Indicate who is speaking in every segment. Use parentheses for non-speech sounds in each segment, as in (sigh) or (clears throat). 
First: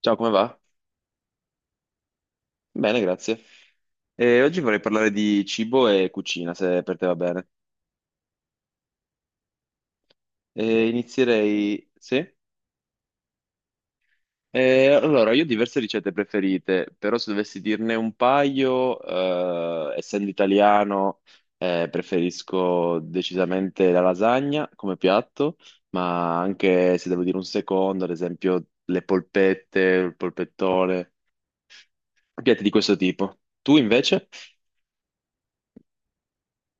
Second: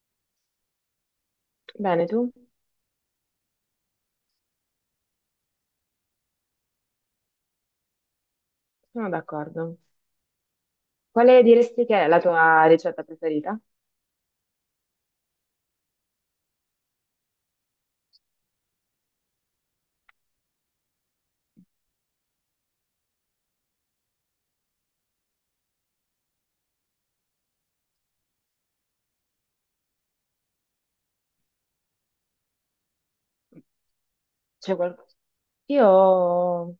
Speaker 1: Ciao, come va?
Speaker 2: Bene, tu?
Speaker 1: Bene, grazie. E oggi vorrei parlare di cibo e cucina, se per te va bene.
Speaker 2: Sono d'accordo.
Speaker 1: E
Speaker 2: Quale diresti
Speaker 1: inizierei.
Speaker 2: che è la
Speaker 1: Sì?
Speaker 2: tua ricetta preferita?
Speaker 1: E allora, io ho diverse ricette preferite, però se dovessi dirne un paio, essendo italiano, preferisco decisamente la lasagna come piatto, ma anche se devo dire un secondo, ad esempio le polpette, il polpettone, piatti di questo tipo. Tu invece?
Speaker 2: C'è qual- Io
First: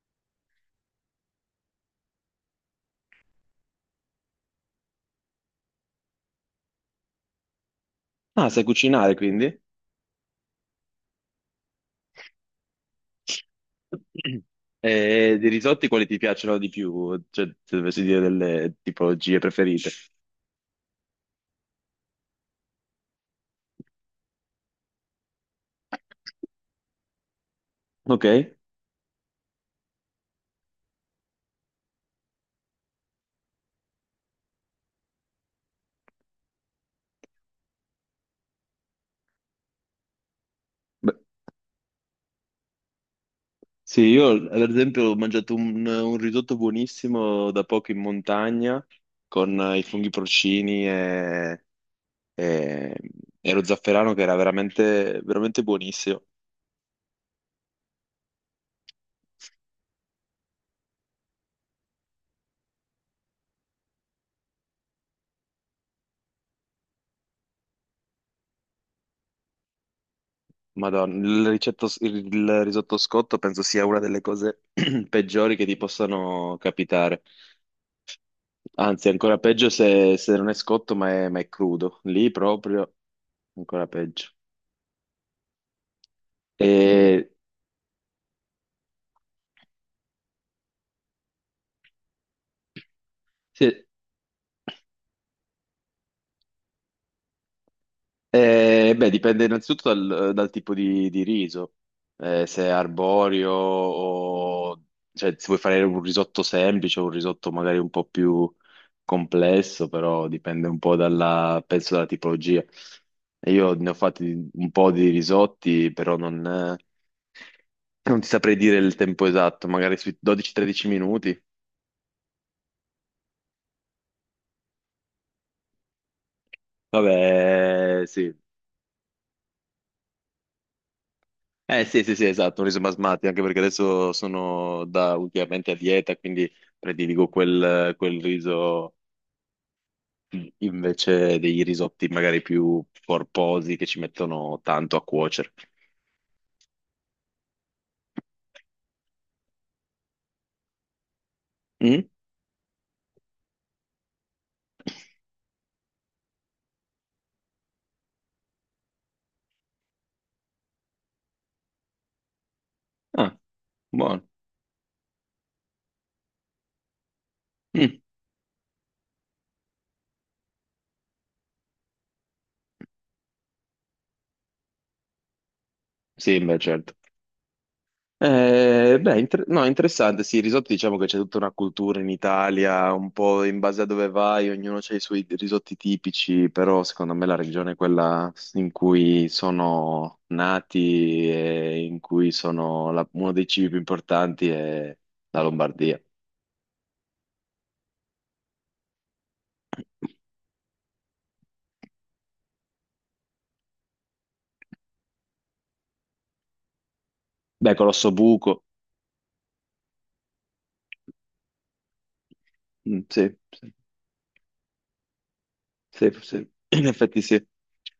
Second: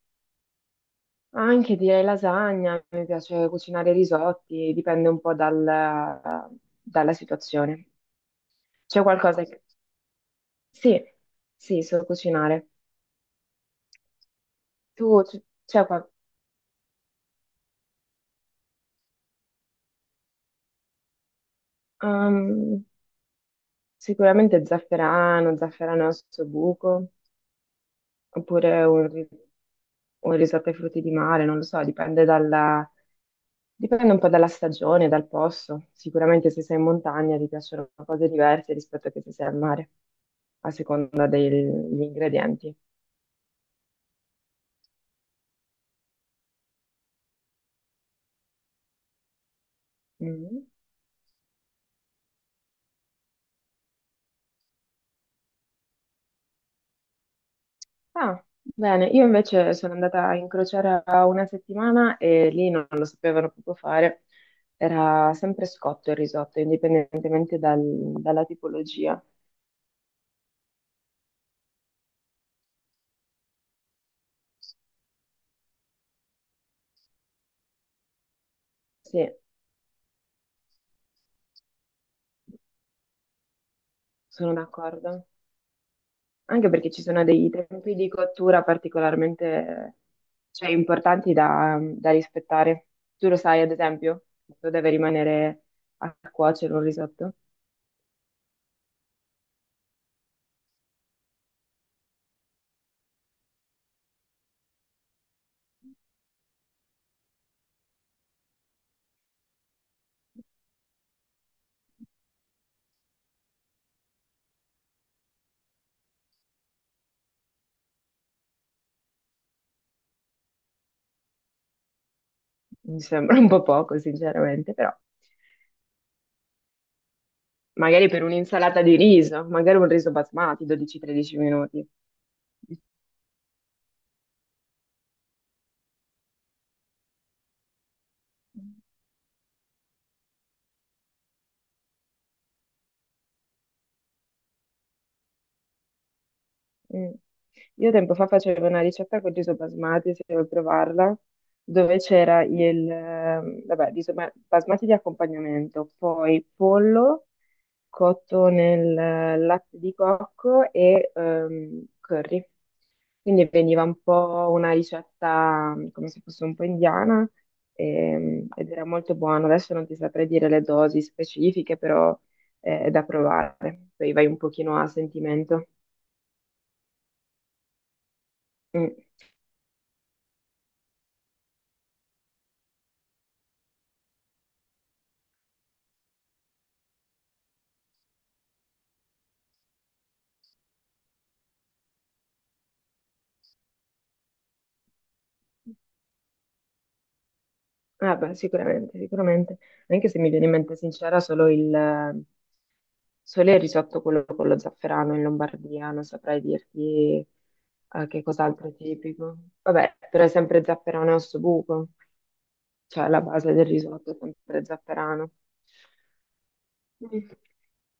Speaker 2: anche direi lasagna, mi piace cucinare risotti, dipende un po' dalla situazione.
Speaker 1: Ah, sai
Speaker 2: C'è
Speaker 1: cucinare,
Speaker 2: qualcosa
Speaker 1: quindi?
Speaker 2: che... Sì, sì, so cucinare. Tu
Speaker 1: E
Speaker 2: c-
Speaker 1: di
Speaker 2: c'è
Speaker 1: risotti quali ti piacciono di più? Cioè, se dovessi dire delle tipologie preferite.
Speaker 2: qualcosa... Sicuramente zafferano, zafferano al suo buco,
Speaker 1: Ok.
Speaker 2: oppure un risotto ai frutti di mare, non lo so, dipende un po' dalla stagione, dal posto. Sicuramente se sei in montagna ti piacciono cose diverse rispetto a che se sei al mare, a
Speaker 1: Beh,
Speaker 2: seconda degli ingredienti.
Speaker 1: sì, io ad esempio ho mangiato un risotto buonissimo da poco in montagna con i funghi
Speaker 2: Mm.
Speaker 1: porcini e- e lo zafferano che era veramente, veramente buonissimo.
Speaker 2: Ah, bene, io invece sono andata a incrociare a una settimana e lì non lo sapevano proprio fare. Era sempre scotto il risotto, indipendentemente dalla tipologia.
Speaker 1: Madonna, il risotto scotto penso sia una delle cose (clears throat) peggiori che ti possano capitare. Anzi,
Speaker 2: Sì,
Speaker 1: ancora peggio se, non è scotto, ma è crudo. Lì proprio ancora peggio.
Speaker 2: sono d'accordo. Anche perché ci sono
Speaker 1: E,
Speaker 2: dei tempi di cottura particolarmente, cioè, importanti da, da rispettare. Tu lo sai, ad
Speaker 1: sì,
Speaker 2: esempio, tu deve rimanere a cuocere un risotto.
Speaker 1: beh, dipende innanzitutto dal tipo di riso. Se è arborio o cioè, se vuoi fare un risotto semplice o un risotto magari un po' più complesso, però dipende un po' dalla, penso dalla tipologia. E io ne ho fatti un po' di risotti, però non ti saprei dire il tempo esatto, magari sui 12-13 minuti.
Speaker 2: Mi sembra un po' poco, sinceramente, però.
Speaker 1: Vabbè,
Speaker 2: Magari per
Speaker 1: sì.
Speaker 2: un'insalata di riso, magari un riso basmati, 12-13
Speaker 1: Eh
Speaker 2: minuti.
Speaker 1: sì, sì, sì, esatto, un riso basmati, anche perché adesso sono da ultimamente a dieta, quindi prediligo quel riso invece dei risotti magari più corposi che ci mettono tanto a cuocere.
Speaker 2: Mm. Io tempo fa facevo una ricetta con riso basmati, se vuoi provarla, dove
Speaker 1: Mm?
Speaker 2: c'era il, vabbè, riso basmati di accompagnamento, poi pollo cotto nel latte di cocco e curry.
Speaker 1: Ah,
Speaker 2: Quindi veniva un
Speaker 1: buono.
Speaker 2: po' una ricetta come se fosse un po' indiana
Speaker 1: Mm,
Speaker 2: ed era molto buono. Adesso non ti saprei dire le dosi specifiche, però è da provare. Poi vai un pochino a sentimento.
Speaker 1: sì, beh, certo.
Speaker 2: Mm.
Speaker 1: Beh, no, interessante, sì, il risotto diciamo che c'è tutta una cultura in Italia, un po' in base a dove vai, ognuno ha i suoi risotti tipici, però secondo me la regione è quella in cui sono nati e in cui uno dei cibi più importanti è la Lombardia.
Speaker 2: Ah, beh, sicuramente, sicuramente. Anche se mi viene in mente sincera, solo il risotto quello con lo zafferano in Lombardia, non saprei dirti
Speaker 1: Beh, Colosso
Speaker 2: che
Speaker 1: Buco.
Speaker 2: cos'altro è tipico. Vabbè, però è sempre zafferano e ossobuco,
Speaker 1: Mm,
Speaker 2: cioè la
Speaker 1: sì.
Speaker 2: base del
Speaker 1: Sì.
Speaker 2: risotto è sempre zafferano.
Speaker 1: Sì, sì, in effetti
Speaker 2: Mm.
Speaker 1: sì.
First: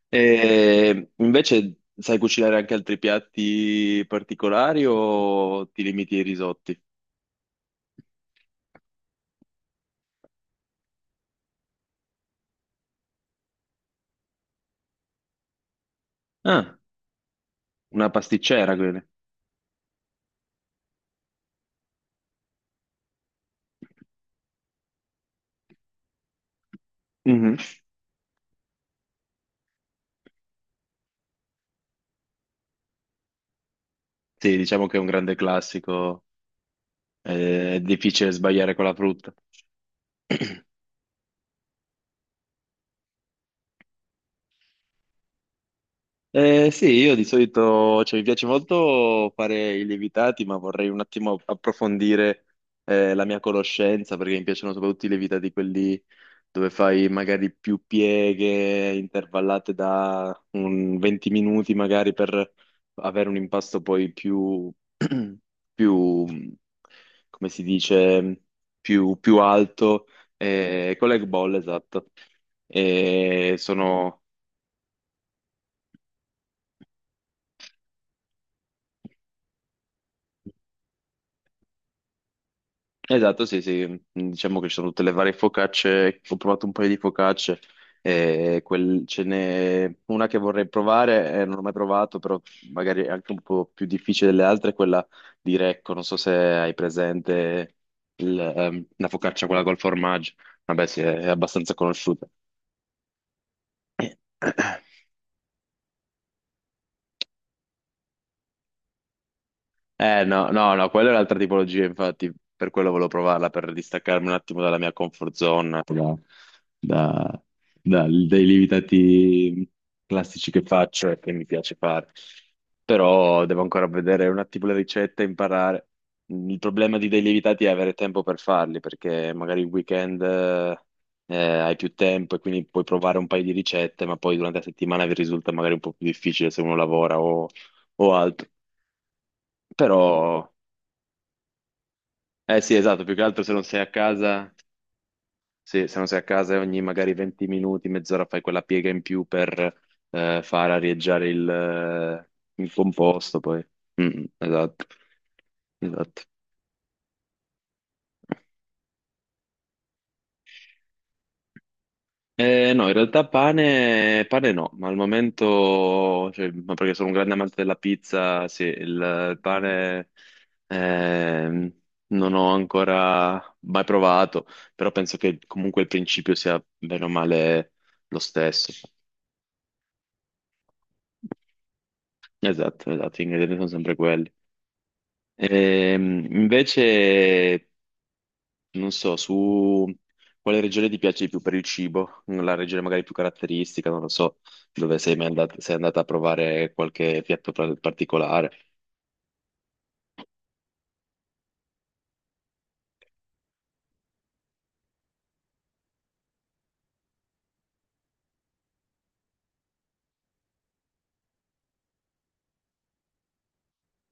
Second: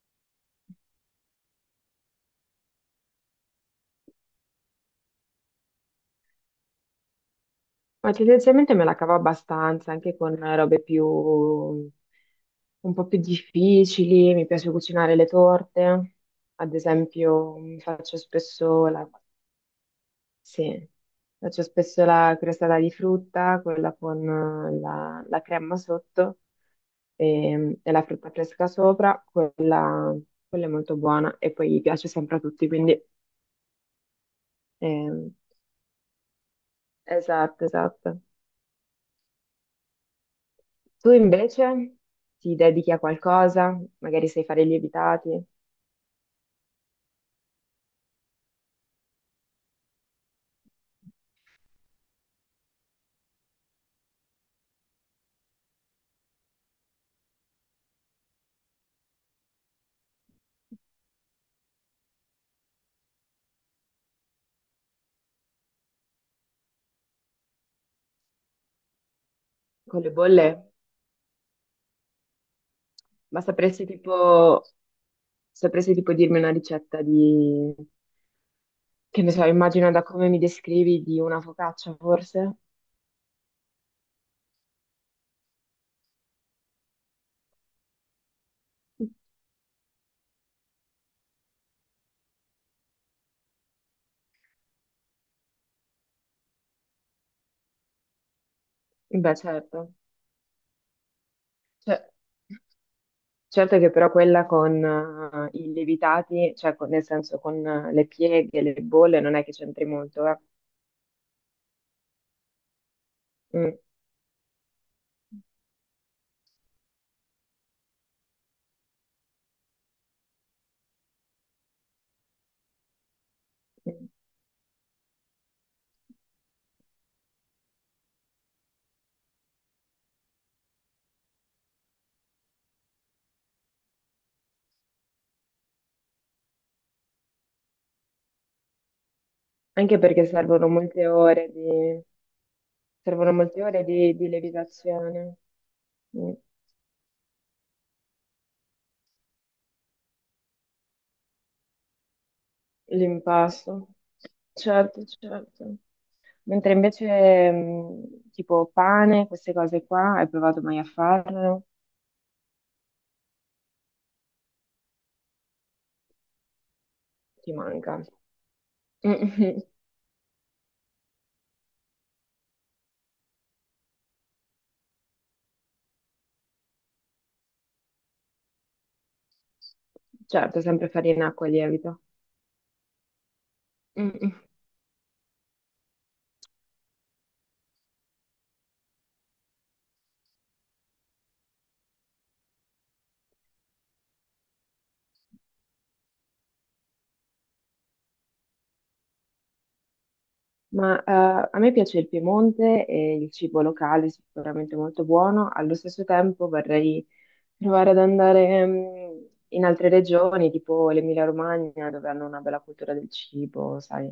Speaker 1: E invece sai cucinare anche altri piatti particolari o ti limiti ai risotti?
Speaker 2: Ma tendenzialmente me la cavo abbastanza, anche con robe più, un po' più difficili, mi piace cucinare le torte, ad
Speaker 1: Ah,
Speaker 2: esempio mi
Speaker 1: una
Speaker 2: faccio
Speaker 1: pasticcera,
Speaker 2: spesso
Speaker 1: quindi?
Speaker 2: la Sì, faccio spesso la crostata di frutta, quella con la crema sotto
Speaker 1: Mhm.
Speaker 2: e, e la frutta fresca sopra, quella è molto buona e poi piace sempre a tutti, quindi
Speaker 1: Sì, diciamo che è un
Speaker 2: ehm,
Speaker 1: grande classico,
Speaker 2: esatto,
Speaker 1: è
Speaker 2: esatto.
Speaker 1: difficile sbagliare con la frutta. (clears throat)
Speaker 2: Tu invece ti dedichi a qualcosa, magari sai fare i lievitati
Speaker 1: Sì, io di solito, cioè, mi piace molto fare i lievitati, ma vorrei un attimo approfondire la mia conoscenza, perché mi piacciono soprattutto i lievitati quelli dove fai magari più pieghe intervallate da un 20 minuti, magari per avere un impasto poi più, (clears throat) più, come si dice, più
Speaker 2: con
Speaker 1: alto,
Speaker 2: le bolle,
Speaker 1: con l'egg ball, esatto.
Speaker 2: ma
Speaker 1: E
Speaker 2: sapresti tipo,
Speaker 1: sono.
Speaker 2: sapresti tipo dirmi una ricetta di, che ne so, immagino da come mi descrivi di una focaccia forse?
Speaker 1: Esatto, sì, sì, diciamo che ci sono tutte le varie focacce, ho provato un paio di focacce, e ce n'è una che vorrei provare, non ho mai provato, però magari è anche un po' più difficile delle altre, è quella di Recco, non so se hai presente la
Speaker 2: Beh,
Speaker 1: focaccia quella col
Speaker 2: certo.
Speaker 1: formaggio, vabbè sì, è abbastanza
Speaker 2: Cioè,
Speaker 1: conosciuta.
Speaker 2: certo che però quella con i lievitati, cioè nel senso con le pieghe, le bolle, non è che c'entri
Speaker 1: Eh
Speaker 2: molto, eh.
Speaker 1: no, no, no, quella è un'altra tipologia, infatti, per quello volevo provarla, per
Speaker 2: Mm,
Speaker 1: distaccarmi un attimo dalla mia comfort zone, da- dai lievitati classici che faccio e che mi piace fare. Però devo ancora
Speaker 2: mm.
Speaker 1: vedere un attimo le ricette e imparare. Il problema di dei lievitati è avere tempo per farli, perché magari il weekend hai più tempo e quindi puoi provare un paio di ricette, ma poi durante la settimana vi risulta magari un po' più difficile se uno lavora o altro.
Speaker 2: Anche
Speaker 1: Però
Speaker 2: perché servono molte ore di,
Speaker 1: eh sì, esatto, più che
Speaker 2: servono
Speaker 1: altro se
Speaker 2: molte
Speaker 1: non sei
Speaker 2: ore
Speaker 1: a
Speaker 2: di, di,
Speaker 1: casa,
Speaker 2: lievitazione.
Speaker 1: sì, se non sei a
Speaker 2: Mm,
Speaker 1: casa ogni magari 20 minuti, mezz'ora fai quella piega in più per far arieggiare il composto poi.
Speaker 2: l'impasto.
Speaker 1: Mm, mm, esatto,
Speaker 2: Certo, certo.
Speaker 1: esatto.
Speaker 2: Mentre invece tipo pane, queste cose qua, hai provato mai a farlo?
Speaker 1: No, in realtà pane, pane no, ma al momento, cioè, ma perché sono un grande
Speaker 2: Ti
Speaker 1: amante della
Speaker 2: manca.
Speaker 1: pizza, sì, il,
Speaker 2: Mm. (laughs)
Speaker 1: il
Speaker 2: Mm.
Speaker 1: pane ehm, non ho ancora mai provato, però penso che comunque il principio sia bene o male lo stesso.
Speaker 2: Certo, sempre farina, acqua e lievito.
Speaker 1: Esatto, esatto, gli ingredienti sono sempre
Speaker 2: Mm,
Speaker 1: quelli.
Speaker 2: mm.
Speaker 1: Invece, non so, su quale regione ti piace di più per il cibo? La regione magari più caratteristica, non lo so, dove sei mai andat- sei andata a provare qualche piatto particolare.
Speaker 2: Ma a me piace il Piemonte e il cibo locale è sicuramente molto buono. Allo stesso tempo vorrei provare ad andare in altre regioni, tipo l'Emilia-Romagna, dove hanno una bella cultura del cibo, sai,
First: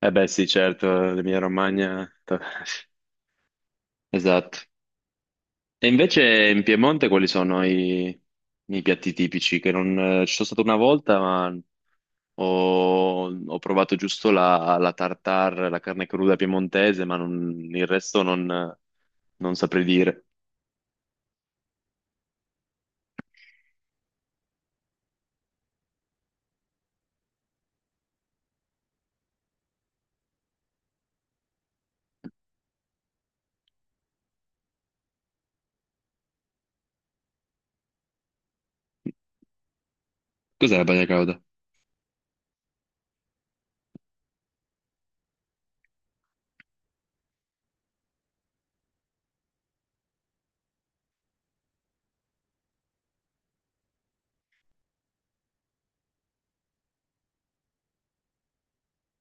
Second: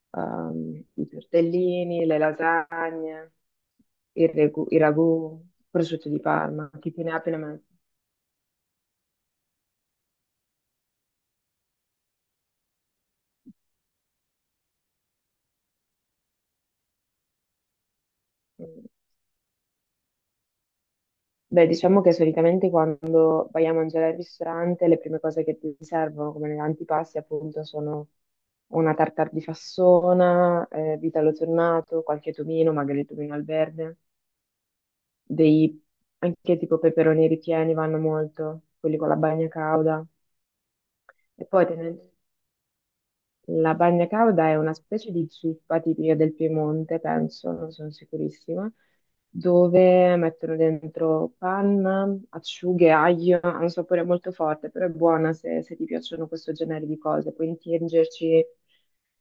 Speaker 1: Eh beh, sì, certo,
Speaker 2: i
Speaker 1: l'Emilia
Speaker 2: tortellini,
Speaker 1: Romagna.
Speaker 2: le
Speaker 1: (laughs)
Speaker 2: lasagne,
Speaker 1: Esatto.
Speaker 2: i ragù,
Speaker 1: E
Speaker 2: prosciutto di
Speaker 1: invece in
Speaker 2: Parma, chi più
Speaker 1: Piemonte
Speaker 2: ne ha
Speaker 1: quali
Speaker 2: più ne
Speaker 1: sono
Speaker 2: metta.
Speaker 1: i piatti tipici? Che non, ci sono stato una volta, ma ho provato giusto la tartare, la carne cruda piemontese, ma il resto non saprei dire.
Speaker 2: Beh, diciamo che solitamente quando vai a mangiare al ristorante, le prime cose che ti servono come antipasti, appunto, sono una tartare di fassona, vitello tornato, qualche tomino, magari il tomino al verde, dei anche tipo peperoni ripieni vanno molto, quelli con la bagna cauda.
Speaker 1: Cos'è la bagna cauda?
Speaker 2: E poi tenden- La bagna cauda è una specie di zuppa tipica del Piemonte, penso, non sono sicurissima, dove mettono dentro panna, acciughe, aglio, ha un sapore molto forte, però è buona se, se ti piacciono questo genere di cose. Puoi intingerci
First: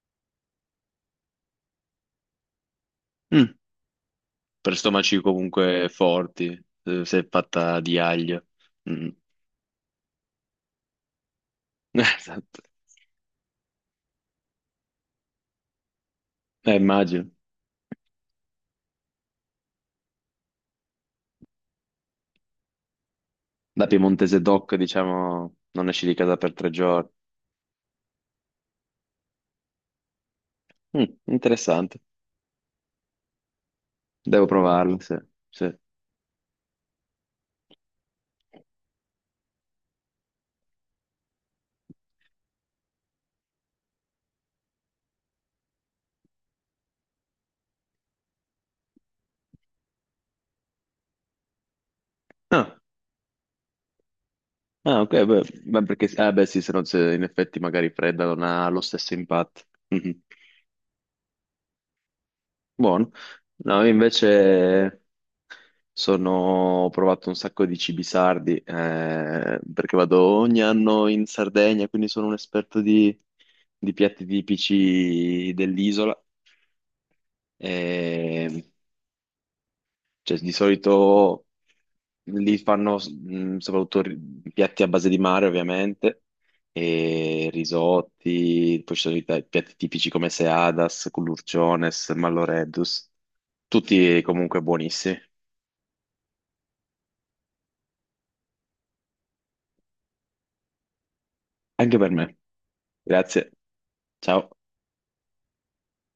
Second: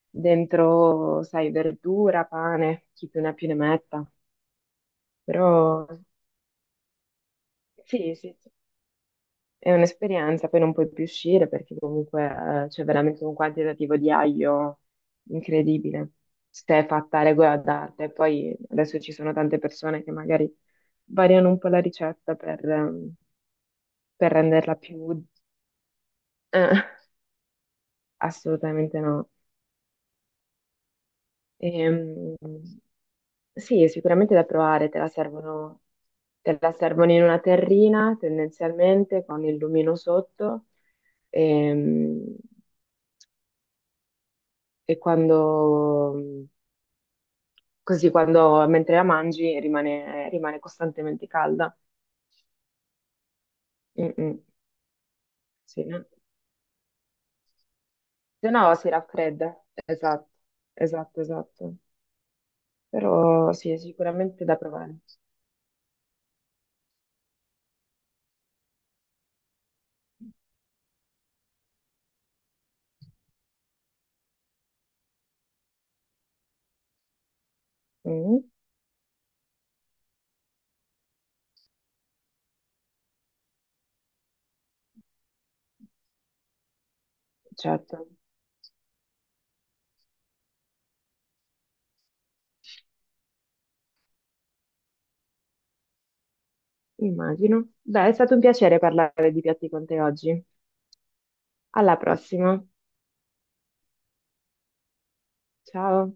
Speaker 2: dentro, sai, verdura, pane, chi più ne ha più
Speaker 1: Mm,
Speaker 2: ne metta.
Speaker 1: per stomaci
Speaker 2: Però
Speaker 1: comunque forti, se è fatta di
Speaker 2: sì, sì,
Speaker 1: aglio.
Speaker 2: sì.
Speaker 1: Mm.
Speaker 2: È un'esperienza, poi non puoi più uscire perché
Speaker 1: (laughs) Esatto.
Speaker 2: comunque c'è veramente un quantitativo di aglio incredibile. Se è fatta a
Speaker 1: Immagino.
Speaker 2: regola d'arte, poi adesso ci sono tante persone che magari variano un po' la ricetta per, ehm,
Speaker 1: Da
Speaker 2: per
Speaker 1: piemontese doc,
Speaker 2: renderla più.
Speaker 1: diciamo, non esci di casa per tre
Speaker 2: eh,
Speaker 1: giorni.
Speaker 2: (laughs) Assolutamente no.
Speaker 1: Mm, interessante.
Speaker 2: Ehm, sì, sicuramente da
Speaker 1: Devo
Speaker 2: provare, te
Speaker 1: provarlo,
Speaker 2: la
Speaker 1: sì. Sì.
Speaker 2: servono, te la servono in una terrina tendenzialmente con il lumino sotto. Ehm, e quando, così quando, mentre la mangi rimane costantemente calda.
Speaker 1: Ah,
Speaker 2: Mm, mm,
Speaker 1: ah, ok, beh, beh,
Speaker 2: sì,
Speaker 1: perché,
Speaker 2: no?
Speaker 1: ah, beh, sì, se no, se in effetti magari fredda non
Speaker 2: Se
Speaker 1: ha
Speaker 2: no
Speaker 1: lo
Speaker 2: si
Speaker 1: stesso
Speaker 2: raffredda.
Speaker 1: impatto. (laughs) Mhm.
Speaker 2: Esatto, esatto, esatto.
Speaker 1: Buono.
Speaker 2: Però sì, è
Speaker 1: No, io
Speaker 2: sicuramente da provare.
Speaker 1: invece Sono, ho provato un sacco di cibi sardi, perché vado ogni anno in Sardegna, quindi sono un esperto di, piatti tipici dell'isola.
Speaker 2: Mm,
Speaker 1: E, cioè, di solito lì fanno soprattutto piatti a base di mare, ovviamente, e
Speaker 2: certo,
Speaker 1: risotti, poi ci sono i piatti tipici come seadas, culurciones, malloreddus, tutti comunque buonissimi,
Speaker 2: immagino. Beh, è stato un piacere parlare di piatti con te oggi.
Speaker 1: anche
Speaker 2: Alla
Speaker 1: per me.
Speaker 2: prossima.
Speaker 1: Grazie, ciao.
Speaker 2: Ciao.